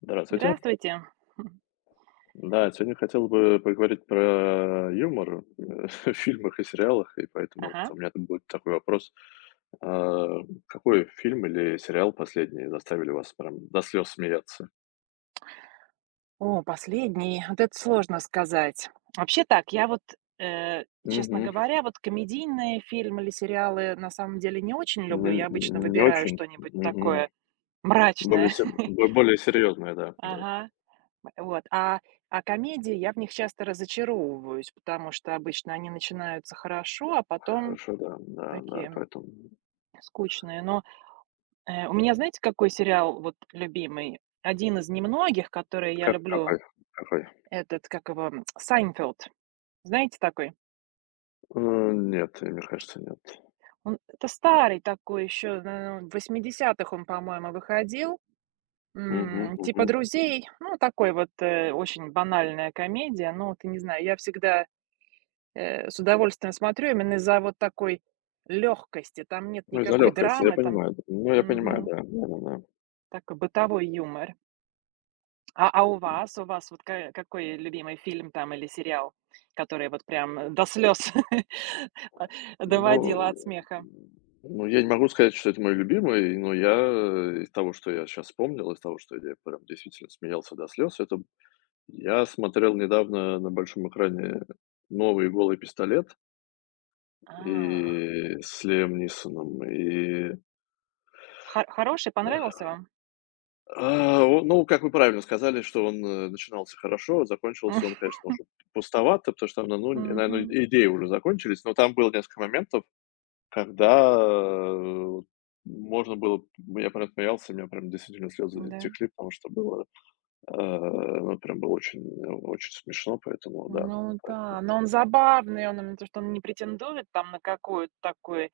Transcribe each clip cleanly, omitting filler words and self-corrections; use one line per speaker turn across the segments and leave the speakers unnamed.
Здравствуйте.
Здравствуйте.
Да, сегодня хотел бы поговорить про юмор, в фильмах и сериалах, и поэтому вот
Ага.
у меня тут будет такой вопрос. А, какой фильм или сериал последний заставили вас прям до слез смеяться?
О, последний. Вот это сложно сказать. Вообще так, я вот, э, честно
Мгм.
говоря, вот комедийные фильмы или сериалы на самом деле не очень
Не
люблю. Я обычно
не
выбираю
очень?
что-нибудь
Мгм.
такое
Более
мрачное.
се бо более серьезное, да, да.
Ага. Вот. А комедии я в них часто разочаровываюсь, потому что обычно они начинаются хорошо, а потом
Хорошо, да, да, да,
такие
поэтому.
скучные. Но у меня, знаете, какой сериал вот любимый? Один из немногих, которые я
Как
люблю.
какой? Какой?
Этот, как его, Сайнфелд, знаете, такой?
Э, нет, мне кажется, нет.
Он это старый такой, еще, на в 80 он, по-моему, выходил,
Мгм,
типа
мгм.
"Друзей". Ну, такой вот, очень банальная комедия, ну ты не знаю, я всегда, с удовольствием смотрю именно из-за вот такой легкости. Там нет
Ну, из-за
никакой
легкости, я
драмы, там
понимаю. Да. Ну, я понимаю,
мгм,
да, да-да-да.
такой бытовой юмор. А у вас? У вас вот ка какой любимый фильм там или сериал, который вот прям, до слез,
Ну,
доводила от смеха?
ну, я не могу сказать, что это мой любимый, но я, из того, что я сейчас вспомнил, из того, что я прям действительно смеялся до слез, это я смотрел недавно на большом экране новый "Голый пистолет"
А,
и с Лиам Нисоном.
хо хороший, понравился вам?
Ну, как вы правильно сказали, что он, начинался хорошо, закончился он, конечно, уже пустовато, потому что там, ну, наверное,
Мгм.
идеи уже закончились, но там было несколько моментов. Когда, э, можно было Я прям смеялся, у меня прям действительно слезы
Да.
текли, потому что было, ну, прям было очень смешно, поэтому да,
Ну
поэтому.
да, но он забавный, он именно то, что он не претендует там на какой-то такой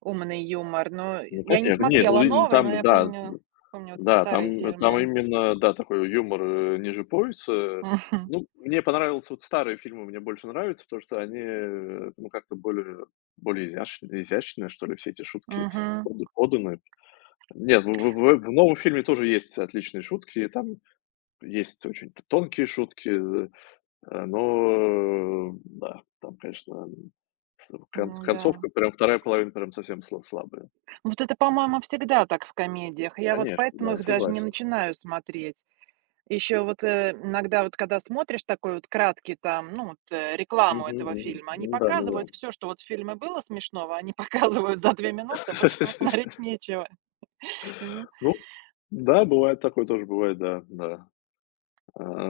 умный юмор. Но
Ну,
я не
конечно, нет, ну,
смотрела
и
новый, но
там,
я
да,
помню вот эти
да,
старые
там
фильмы.
именно, да, такой юмор, ниже пояса.
Мгм.
Ну, мне понравилось, вот старые фильмы мне больше нравятся, потому что они, ну, как-то более изящные, что ли, все эти шутки
Мгм.
поданы. Нет, в новом фильме тоже есть отличные шутки, там. Есть очень тонкие шутки, да, там, конечно, с кон
Ну да.
концовка, прям вторая половина прям совсем слабая.
Вот это, по-моему, всегда так в комедиях. Я вот
Конечно,
поэтому
да, я
их даже не
согласен.
начинаю смотреть. Еще вот, иногда вот когда смотришь такой вот краткий там, ну вот, рекламу
Мгм,
этого
мгм.
фильма, они
М-да, да-да.
показывают
Ну
все что вот в фильме было смешного, они показывают за две
да,
минуты, больше там смотреть нечего. И ну,
ну, да, бывает такое тоже, бывает, да, да.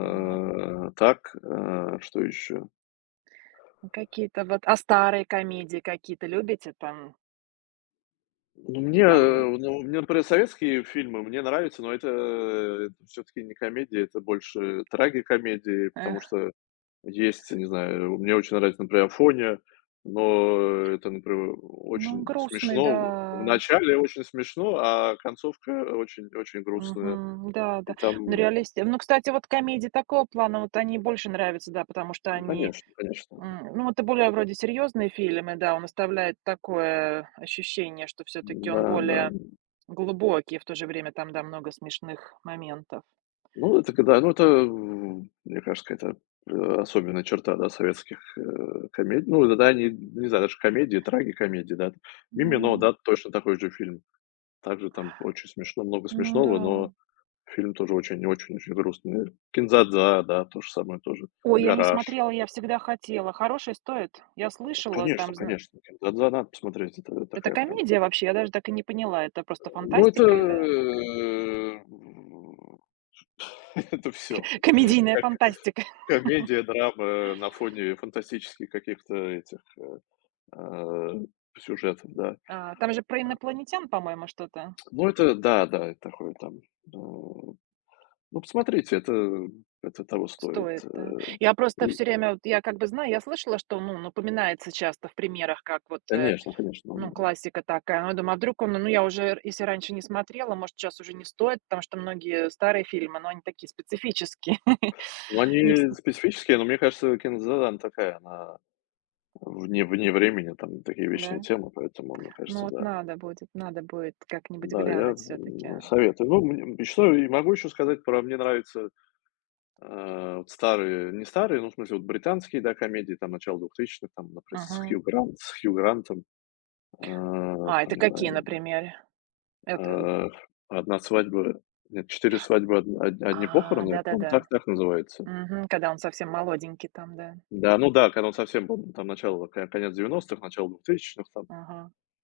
вот.
так, а, Что еще?
Ну, какие-то вот а старые комедии какие-то любите там?
Ну, мне,
Там,
ну, мне, например, советские фильмы мне нравятся, но это все таки не комедия, это больше трагикомедии,
э,
потому что. Есть, не знаю, мне очень нравится, например, Афония, но это, например,
ну,
очень
грустные,
смешно. В
да.
начале очень смешно, а концовка очень грустная.
Мгм. Да, да.
И там
Ну, реалисти Ну, кстати, вот комедии такого плана, вот они больше нравятся, да, потому что
ну,
они...
конечно, конечно.
Ну, это более вроде серьезные фильмы, да, он оставляет такое ощущение, что все таки он
Да, да.
более глубокий, в то же время там, да, много смешных моментов.
Ну, это когда ну, это, в Мне кажется, это особенная черта, да, советских, комедий. Ну, да, да, они, не знаю, даже комедии, трагикомедии, да. "Мимино",
Ну,
да, точно такой же фильм. Также там очень смешно, много
ну да.
смешного, но. Фильм тоже очень-очень-очень грустный. Кинзадза, да, то же самое тоже.
Ой, я не
"Гараж".
смотрела, я всегда хотела. Хороший, стоит? Я слышала,
Конечно,
там зна
конечно, Кинзадза надо посмотреть. Это
Это
такая прям
комедия вообще? Я даже так и не поняла, это просто
ну, это,
фантастика или ка
это все
комедийная
Как
фантастика?
комедия, драма на фоне фантастических каких-то этих, а, сюжетов, да.
А, там же про инопланетян, по-моему, что-то.
Ну, это да, да, это такое там, ну, посмотрите, это того стоит.
Стоит, да? Я просто
И
все время, вот я как бы знаю, я слышала, что, ну, напоминается часто в примерах, как вот,
конечно, конечно.
Ну, классика такая. Ну, я думаю, а вдруг он... ну, я уже, если раньше не смотрела, может, сейчас уже не стоит, потому что многие старые фильмы, но они такие специфические.
Ну,
Не вс
они специфические, но мне кажется, "Киндза" такая, она вне времени, там такие вечные
Да?
темы, поэтому, мне
Ну,
кажется,
вот
да.
надо будет как-нибудь
Да, я,
глянуть все таки
советую. Ну, мне и что и могу еще сказать, про мне нравятся, вот старые, не старые, ну, в смысле, вот британские, да, комедии, там, начала двухтысячных, там, например, с
Мгм.
Хью Грант с Хью Грантом, э,
А,
там,
это
не знаю,
какие, например? Это...
э, "Одна свадьба", нет, "Четыре свадьбы, од од одни
А,
похороны", по-моему,
да-да-да.
так называется.
Мгм. Когда он совсем молоденький там, да.
Да, ну да, когда он совсем был, там, начало, к конец девяностых, начало двухтысячных, там.
Ага.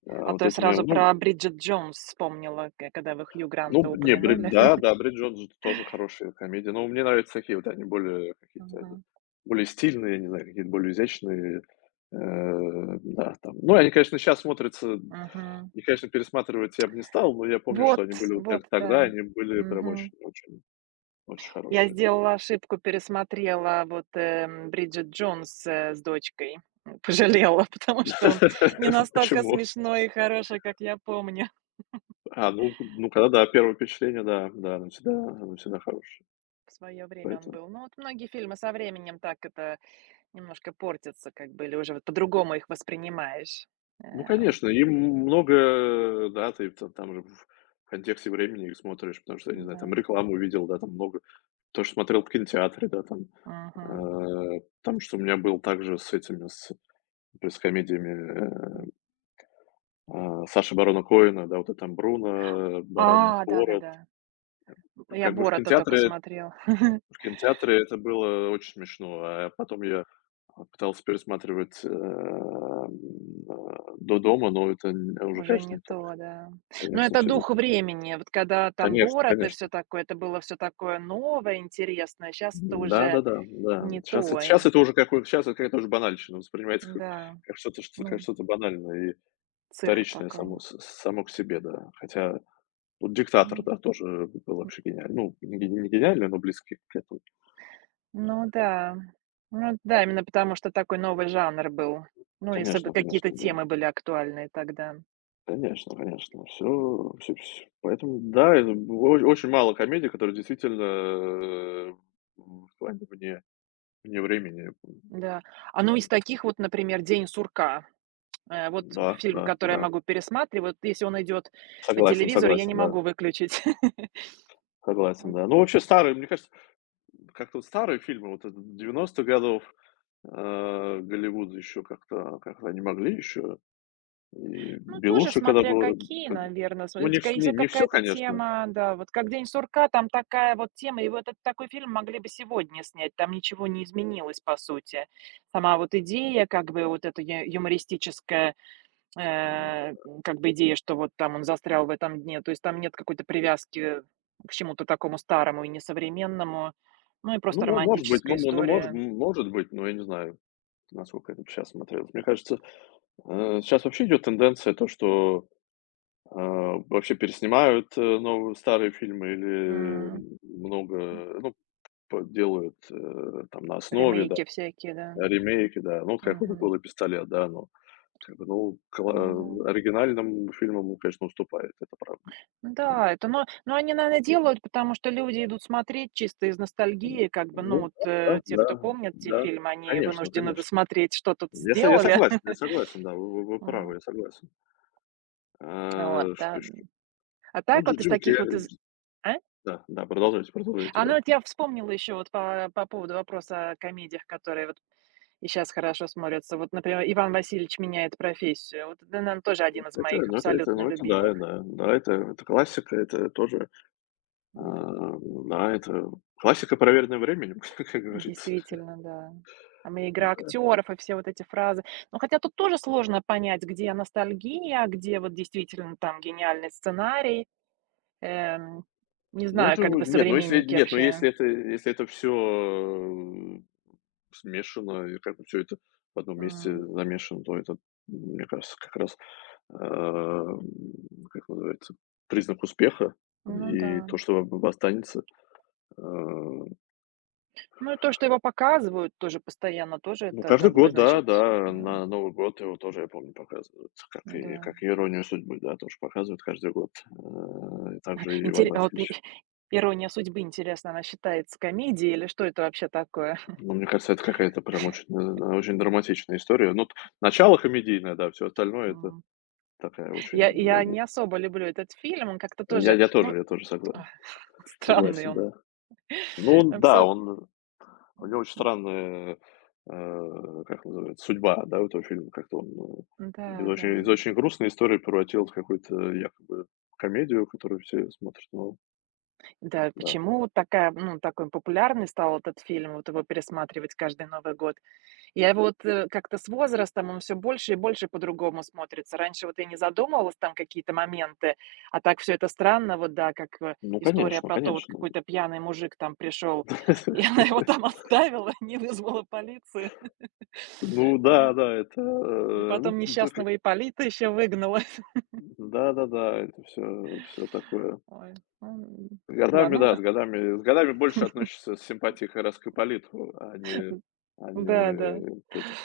А то
Вот
я
эти мне,
сразу
ну
про Бриджит Джонс вспомнила, к когда вы Хью Гранта
ну не, Брид
упомянули.
да, да, Бриджит Джонс это тоже хорошая комедия, но мне нравятся такие вот, они более какие-то,
Ага.
они более стильные, я не знаю, какие-то более изящные, да, там. Ну, они, конечно, сейчас смотрятся,
Мгм.
их, конечно, пересматривать я бы не стал, но я помню,
Вот,
что они были вот так
вот, да.
тогда, они были прям
Мгм.
очень
Я
хорошие.
сделала ошибку, пересмотрела вот, "Бриджит Джонс", с дочкой. Пожалела, потому что он не настолько
Почему?
смешной и хороший, как я помню.
Когда да, первое впечатление, да, да, оно всегда хорошее,
В свое время он
поэтому.
был. Ну, вот многие фильмы со временем так это немножко портятся как бы или уже вот по-другому их воспринимаешь.
Ну,
Э,
конечно, им много, да, ты т там же в контексте времени их смотришь, потому что, я не знаю, там
да.
рекламу видел, да, там много. То, что смотрел в кинотеатре, да, там,
Мгм.
потому что у меня был также с этими, с комедиями, Саши Барона Коэна, да, вот это там "Бруно",
А,
"Борат".
да-да-да. Я
Как бы в
"Борота" только
кинотеатре
смотрел.
это было очень смешно, а потом я пытался пересматривать, до дома, но это н уже,
Уже
конечно,
не
не то.
то, да. Но
Конечно,
это
все не.
дух времени. Вот когда там
Конечно,
Борат и всё
конечно.
такое, это было все такое новое, интересное. Сейчас это уже
Да-да-да, да, да, да.
не
сейчас
то.
это
И
щас это уже какой сейчас это какая-то уже банальщина, воспринимается
да,
как что-то что как
ну,
что-то банальное и
цирк
вторичное
такой.
само с само к себе, да. Хотя вот
Ну
"Диктатор", да, тоже был
н
вообще гениальный. Ну, не гениальный, но близкий к этому.
ну да. Ну да, именно потому, что такой новый жанр был. Ну, если соб
Конечно,
какие-то
конечно, да.
темы были актуальные тогда.
Конечно, конечно, все все поэтому, да, это о очень мало комедий, которые действительно, э, в плане вне времени.
Да. А, ну, из таких вот, например, "День сурка". Вот
Да,
фильм,
да,
который я
да.
могу пересматривать. Вот если он идет по
Согласен,
телевизору, я не
согласен, да.
могу выключить.
Согласен, да. Ну, вообще старые, мне кажется, как-то вот старые фильмы, вот это девяностых годов, э, Голливуд еще как-то они могли еще. И
Ну, тоже
Белуша, когда
смотря
было,
какие,
как бы
наверное.
ну,
Смотрите,
не
ка
вс не
если
не все,
какая-то
конечно.
тема, да, вот как "День сурка", там такая вот тема, и вот этот такой фильм могли бы сегодня снять, там ничего не изменилось по сути. Сама вот идея, как бы вот эта ю юмористическая,
М,
э, как бы идея, что вот там он застрял в этом дне, то есть там нет какой-то привязки к чему-то такому старому и несовременному. Ну и
ну,
просто
мо может быть, ну,
романтическая история.
может быть, но я не знаю, насколько это сейчас смотрелось. Мне кажется, щас вообще идет тенденция, то, что, вообще переснимают, новые старые фильмы
М.
или много, ну, п делают, там на основе.
Ремейки всякие, да.
Ремейки, да. Ну, вот как у
Мгм.
"Голый пистолет", да, ну, как бы, ну,
Ну да.
оригинальным фильмам он, конечно, уступает, это правда.
Ну да, это, но они, наверное, делают, потому что люди идут смотреть чисто из
М,
ностальгии, как бы, ну,
ну
вот,
да,
те,
да,
кто
да,
помнят те
да.
фильмы, они
Конечно,
вынуждены
конечно.
досмотреть, что тут
Я
сделали.
согласен, я согласен, да, вы правы,
М,
я согласен.
вот,
Что
да.
еще?
А
Ну,
так вот из
Джим
таких вот
Керри,
из
дж
а?
да, да, продолжайте, продолжайте,
А, ну,
да.
вот я вспомнила еще вот по поводу вопроса о комедиях, которые вот и щас хорошо смотрятся. Вот, например, "Иван Васильевич меняет профессию". Вот это, наверно, тоже один из
Это,
моих
ну, это это,
абсолютно
ну, это да,
любимых.
да, да, это классика, это тоже,
Вот.
да, это классика, проверенная временем, как говорится.
Действительно, да. Там и игра актеров, и все вот эти фразы. Но хотя тут тоже сложно понять, где ностальгия, а где вот действительно там гениальный сценарий. Эм, не
Ну,
знаю,
это
как
вы
бы
нет, ну, если
современники
нет, ну,
вообще.
если это Если это все смешано и как бы все это в одном месте
М,
замешано, то это, мне кажется, как раз, эм, как называется, признак успеха
ну да.
и то, что об останется. Э,
Ну и то, что его показывают тоже постоянно, тоже
ну,
это
каждый
как бы,
год, да,
значит,
да,
м,
на Новый год его тоже, я помню, показывают,
да.
как и "Иронию судьбы", да, тоже показывают каждый год, и также и "Иван
Интере вот и
Васильевич".
"Ирония судьбы", интересно, она считается комедией или что это вообще такое?
Ну, мне кажется, это какая-то прям очень, очень драматичная история. Ну, т начало комедийное, да, все остальное — это
М.
такая
Я
очень.
я не особо люблю этот фильм, он как-то тоже, ну...
Я тоже
Странный
согласен,
он.
да. Ну, он,
Там
да,
всё...
он у него очень странная, как называется, судьба, да, у этого фильма. Как-то он, из
Да,
очень
да.
грустной истории превратил в какую-то якобы комедию, которую все смотрят. Ну
Да,
да.
почему вот такая, ну, такой популярный стал этот фильм, вот его пересматривать каждый Новый год? Я его вот, как-то с возрастом он все больше и больше по-другому смотрится. Раньше вот я не задумывалась, там какие-то моменты, а так все это странно. Вот да, как,
Ну,
история
конечно,
про то, вот
конечно.
какой-то пьяный мужик там пришел и она его там оставила, не вызвала полицию.
Ну
А,
да, да, это,
и
ну,
потом
да.
несчастного Ипполита ещё выгнала.
Да-да-да, это все, все такое.
Ой, ну
С
да,
годами,
ну
да, с годами больше относишься с симпатией к Эроскополиту, а не
да, да.
к этим.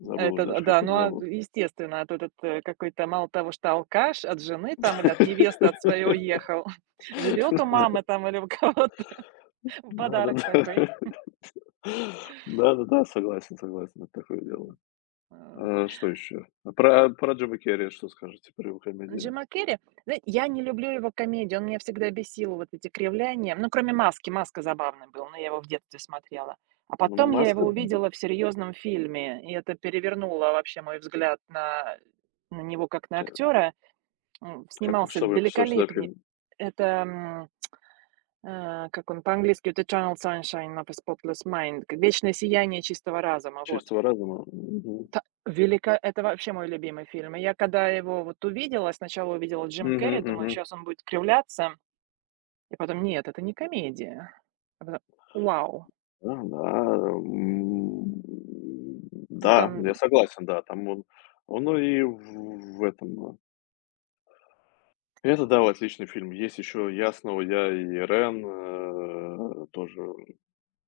Забыл уже
Это,
даже,
да,
как их
ну, а,
зовут.
естественно, а то этот, какой-то... Мало того, что алкаш от жены там или от невесты от своей уехал, живет у
Да.
мамы там или у кого-то. Подарок такой.
Да-да-да. Да, да, согласен, согласен, это такое дело.
А.
Что еще? Про Джима Керри что скажете, про его комедии?
Джима Керри, знаете, я не люблю его комедию, он меня всегда бесил, вот эти кривляния. Ну, кроме "Маски". "Маска" забавный был, но я его в детстве смотрела. А
Ну,
потом я его
"Маска",
увидела в серьезном фильме, и это перевернуло вообще мой взгляд на него как на
к
актера.
как
Снимался
что вы, что за
великолепне...
фильм?
это, как он по-английски, вот это "Eternal Sunshine of a Spotless Mind", к "Вечное сияние чистого разума", вот.
"Чистого разума"? Мгм.
Та велика это вообще мой любимый фильм. И я когда его вот увидела, сначала увидела Джим
Мгм,
Керри, думаю,
мгм.
сейчас он будет кривляться, и потом: "Нет, это не комедия". А потом: "Вау!"
Да, да,
Ну,
да,
там,
я согласен, да, там он оно и в этом, э это, да, отличный фильм. Есть еще "Ясного", "Я и Рен", тоже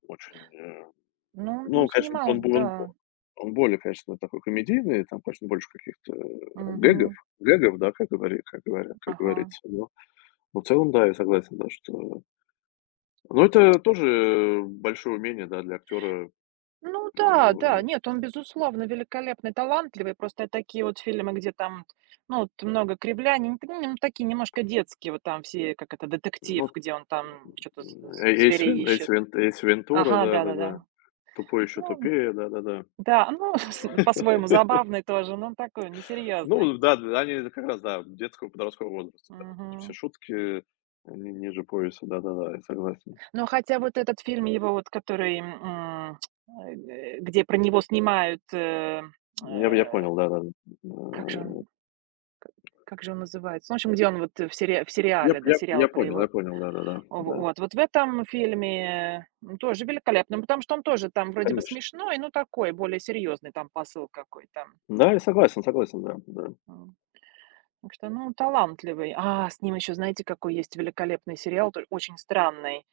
очень,
ну, он
ну, конечно,
снимал, да.
он более, конечно, такой комедийный, там, конечно, больше каких-то, гэгов
Мгм.
гэгов, да, как
Ага.
говорится, но в целом, да, я согласен, да, что это тоже большое умение, да, для актера, э.
Ну да, да. Нет, он, безусловно, великолепный, талантливый. Просто такие вот фильмы, где там, ну, вот много кривляний, т ну, такие немножко детские, вот там все, как это, детектив,
Ну,
где он там что то з з зверей ищет.
Эйс Вентура,
Ага,
да-да-да.
да-да-да.
"Тупой еще
Ну
тупее", да-да-да.
да, ну, по-своему забавный тоже, но он такой несерьезный.
Ну да, да, они как раз, да, детского, подросткового возраста, да. Вот эти все
Мгм.
шутки, они ниже пояса, да-да-да, я согласен.
Но хотя вот этот фильм его вот, который, где про него снимают, э,
Ну, я понял, да-да-да.
как же
Э,
он Как же он называется? Ну, в общем, где он вот в сериа в сериале, да, сериал про
я
его.
понял, да-да-да,
В
да,
вот. Вот в этом фильме, тоже великолепно, потому что он тоже там вроде бы
конечно.
смешной, но такой, более серьезный там посыл какой-то.
Да, я согласен, согласен, да, да.
М, так что, ну, талантливый. А, с ним еще, знаете, какой есть великолепный сериал, то очень странный,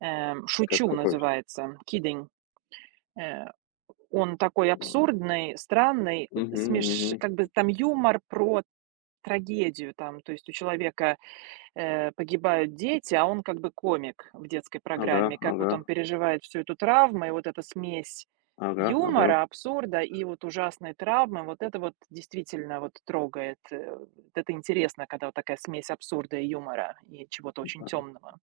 Как
"Шучу"
какой?
называется, "Kidding". Э, он такой
Да.
абсурдный, странный,
Мгм,
смеш
мгм.
как бы там юмор про трагедию, там, то есть у человека погибают дети, а он как бы комик в детской
Ага,
программе. Как
ага,
вот он переживает всю эту травму, и вот эта смесь
ага, ага.
юмора, абсурда и вот ужасной травмы, вот это вот действительно вот трогает. Это интересно, когда вот такая смесь абсурда и юмора, и чего-то очень темного.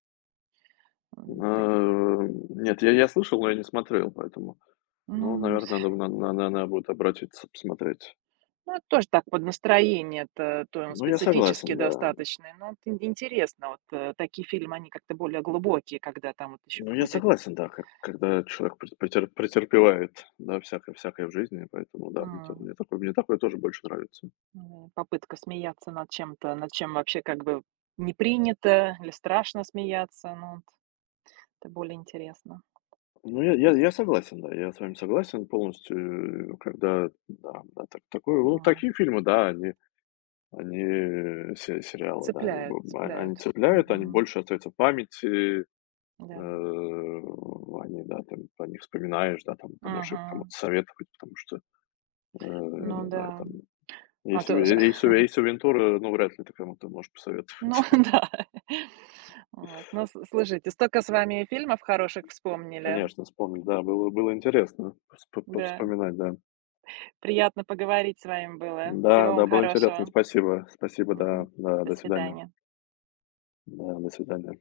Э, нет, я слышал, но я не смотрел, поэтому.
Ну,
Ну, наверное, надо на надо будет обратиться, посмотреть.
ну, это тоже так под настроение, это то он
Ну, я
специфический
согласен, да.
достаточный, но это интересно, вот такие фильмы, они как-то более глубокие, когда там вот еще
Ну, я
какой-то...
согласен, да, как когда человек претерпевает, да, всякое в жизни, поэтому да, мне такое тоже больше нравится.
Попытка смеяться над чем-то, над чем вообще как бы не принято или страшно смеяться, ну, вот это более интересно.
Ну, я согласен, да, я с вами согласен полностью, когда, да, да, так такое, ну,
М.
такие фильмы, да, они они се сериалы, да, они
Цепляют,
бо а они
цепляют.
цепляют, они
Мгм.
больше остаются в памяти,
Да.
э, они, да, там, о них вспоминаешь, да, там, ты можешь их кому-то
Мгм.
советовать, потому что.
Ну
Не знаю,
да.
там
А то,
Эйсу Вентура, ну, вряд ли ты кому-то можешь
ну,
посоветовать.
да. Вот. Ну, с слушайте, столько с вами фильмов хороших вспомнили.
Конечно, вспомнить, да, было интересно вспо
Да.
повспоминать, да.
Приятно поговорить с вами было. Всего
Да,
вам
да, было интересно.
хорошего.
Спасибо, да,
Мгм.
да,
До
до свидания.
свидания.
Да, до свидания.